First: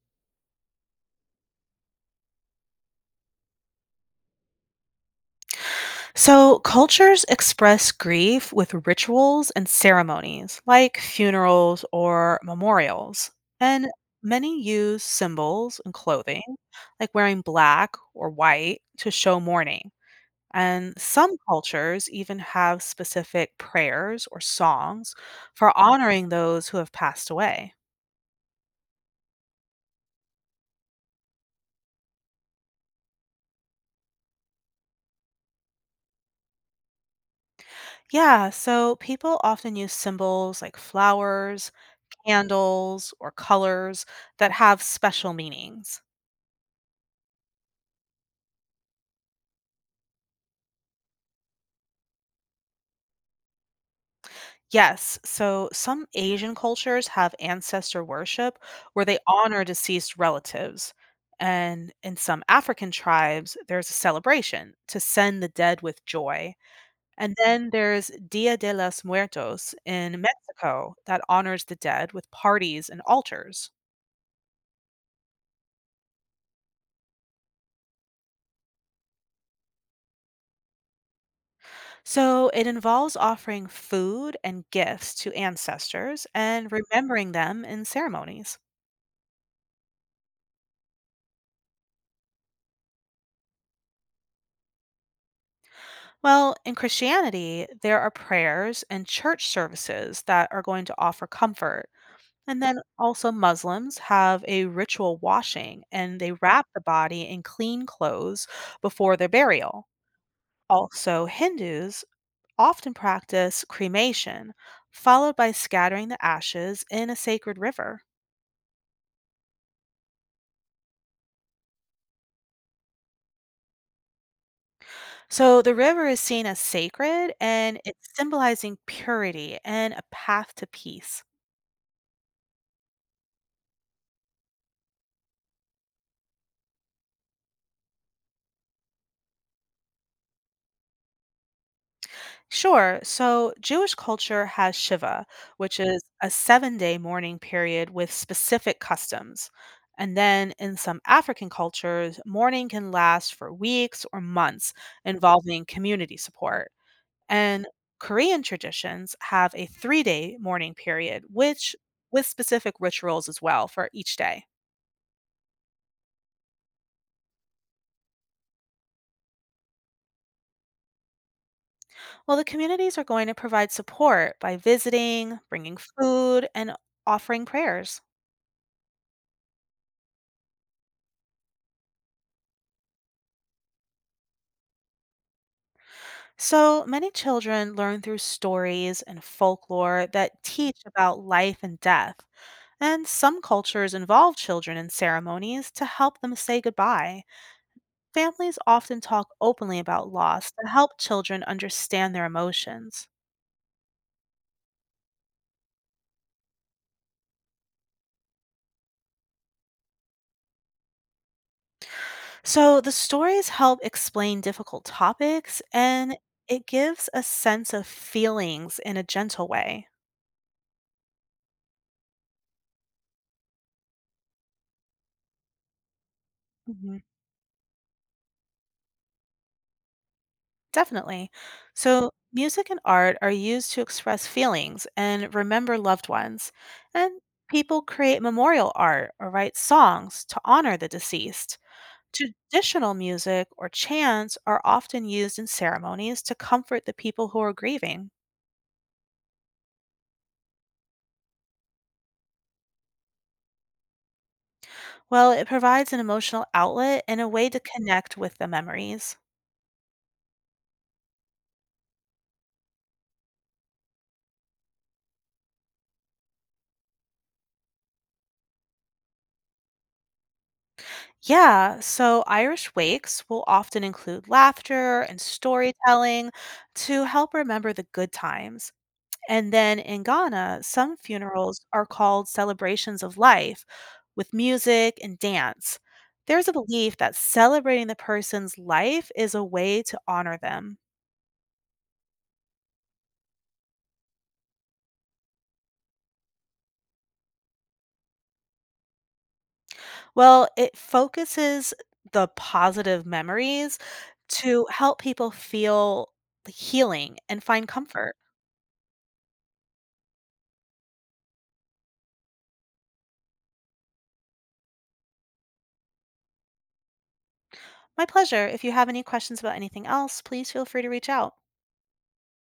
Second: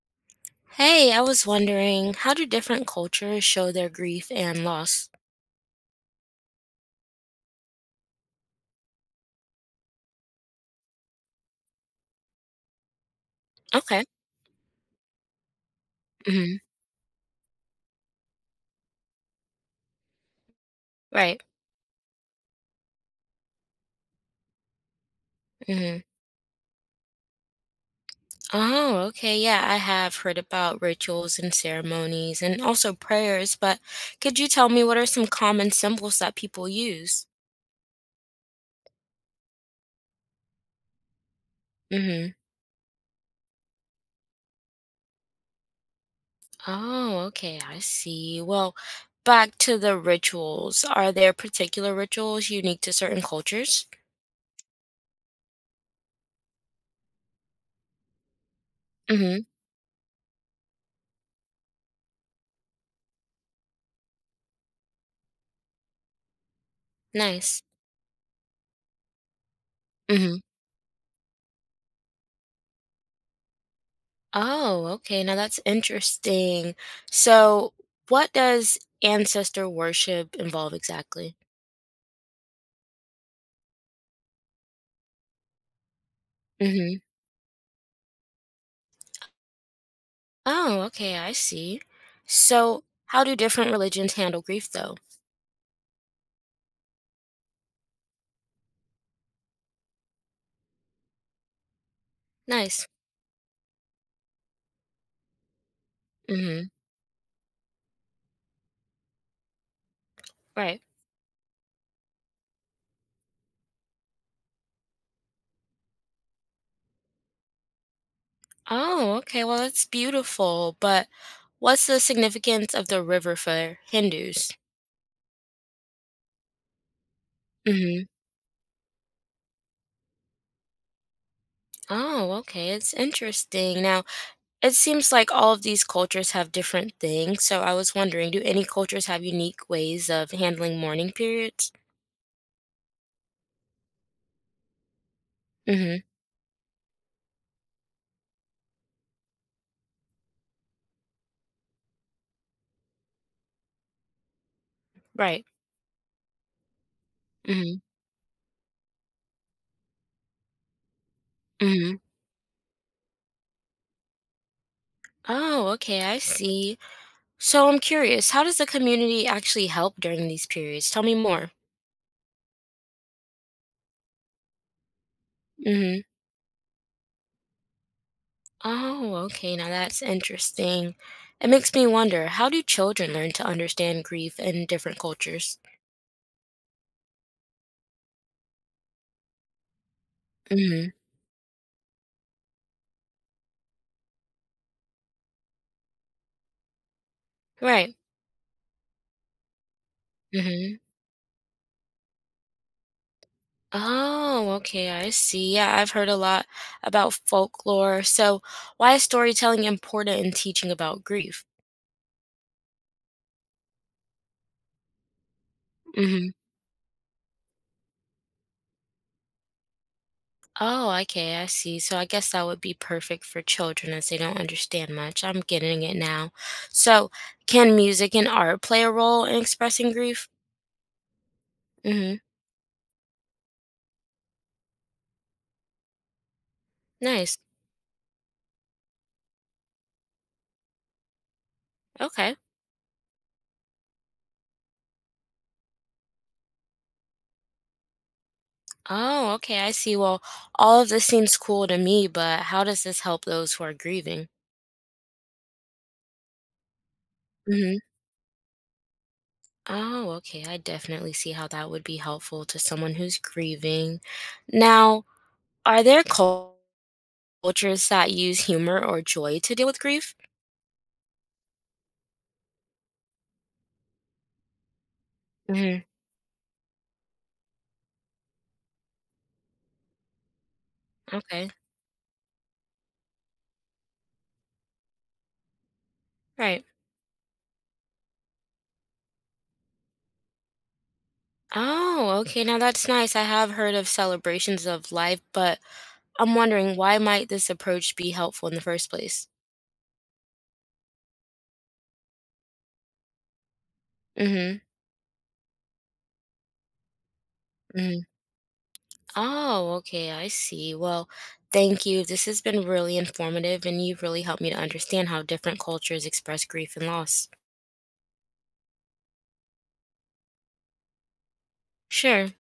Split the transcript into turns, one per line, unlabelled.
Hey, I was wondering, how do different cultures show their grief and loss?
So, cultures express grief with rituals and ceremonies, like funerals or memorials. And
Okay.
many use symbols and clothing,
Hmm.
like wearing black or white, to show mourning. And some
Right.
cultures even have specific prayers or songs for
Hmm.
honoring those who have passed away.
Oh, okay. Yeah, I have heard about rituals and ceremonies and also prayers, but could you tell me what are some common symbols that people use?
Yeah, so people often use symbols like flowers,
Hmm.
candles, or colors that have special meanings.
Oh, okay. I see. Well, back to the rituals. Are there particular rituals unique to certain cultures?
Yes. So some Asian cultures have ancestor worship where they
Hmm.
honor deceased relatives. And in some African tribes, there's a celebration to send the dead with joy. And
Nice.
then there's Dia de los Muertos in Mexico that honors the dead with parties and altars.
Oh, okay. Now that's interesting. So, what does ancestor worship involve exactly?
So it involves offering food and gifts to ancestors and
Hmm.
remembering them in ceremonies.
Oh, okay. I see. So, how do different religions handle grief, though?
Well, in Christianity, there are prayers and church services that are going to offer comfort. And then
Nice.
also, Muslims have a ritual washing and they
Hmm.
wrap the body in clean clothes before their burial.
Right.
Also, Hindus often practice cremation, followed by scattering the ashes in a sacred river.
Oh, okay. Well, that's beautiful. But what's the significance of the river for Hindus?
So, the river is seen as sacred and
Hmm.
it's symbolizing purity and a path to peace.
Oh, okay. It's interesting. Now, it seems like all of these cultures have different things, so I was wondering, do any cultures have unique ways of handling mourning periods?
Sure. So Jewish culture has Shiva, which
Mhm.
is a 7 day mourning period with specific customs. And then in some African cultures, mourning can last for weeks or months,
Right.
involving community support. And
Mhm.
Korean traditions have a 3 day mourning period, which
Mhm.
with specific rituals as well for each day.
Oh, okay, I see. So I'm curious, how does the community actually help during these periods? Tell me more.
Well, the communities are going to provide support by visiting, bringing
Mhm.
food, and offering prayers.
Oh, okay. Now that's interesting. It makes me wonder, how do children learn to understand grief in different cultures?
So many children learn through stories and folklore that teach
Mhm.
about life and death, and some cultures involve children in ceremonies to help them say goodbye.
Right.
Families often talk openly about loss to
Mhm.
help children understand their emotions.
Oh, okay, I see. Yeah, I've heard a lot about folklore. So, why is storytelling important in teaching about grief?
So the stories help explain difficult topics and
Hmm.
it gives a sense of feelings in a gentle way.
Oh, okay, I see. So, I guess that would be perfect for children as they don't understand much. I'm getting it now. So, can music and art play a role in expressing grief?
Definitely. So,
Hmm.
music and art are used to express feelings and remember loved ones. And
Nice.
people create memorial art or write songs to honor the deceased.
Okay.
Traditional music or chants are often used in ceremonies to comfort the people who are grieving.
Oh, okay, I see. Well, all of this seems cool to me, but how does this help those who are grieving?
Well, it provides an emotional outlet and a way to
Hmm.
connect with the memories.
Oh, okay. I definitely see how that would be helpful to someone who's grieving. Now, are there cul- cultures that use humor or joy to deal with grief?
Yeah, so Irish wakes will often include laughter and
Hmm.
storytelling to help remember the good times. And then in Ghana, some
Okay.
funerals are called celebrations of life with music and dance. There's a
Right.
belief that celebrating the person's life is a way to honor them.
Oh, okay. Now that's nice. I have heard of celebrations of life, but I'm wondering why might this approach be helpful in the first place?
Well, it focuses the positive memories
Mm-hmm.
to help people feel the healing and find
Mm-hmm.
comfort.
Oh, okay. I see. Well, thank you. This has been really informative, and you've really helped me to understand how different cultures express grief and loss.
My pleasure. If you have any questions about anything else, please feel free to reach out.
Sure.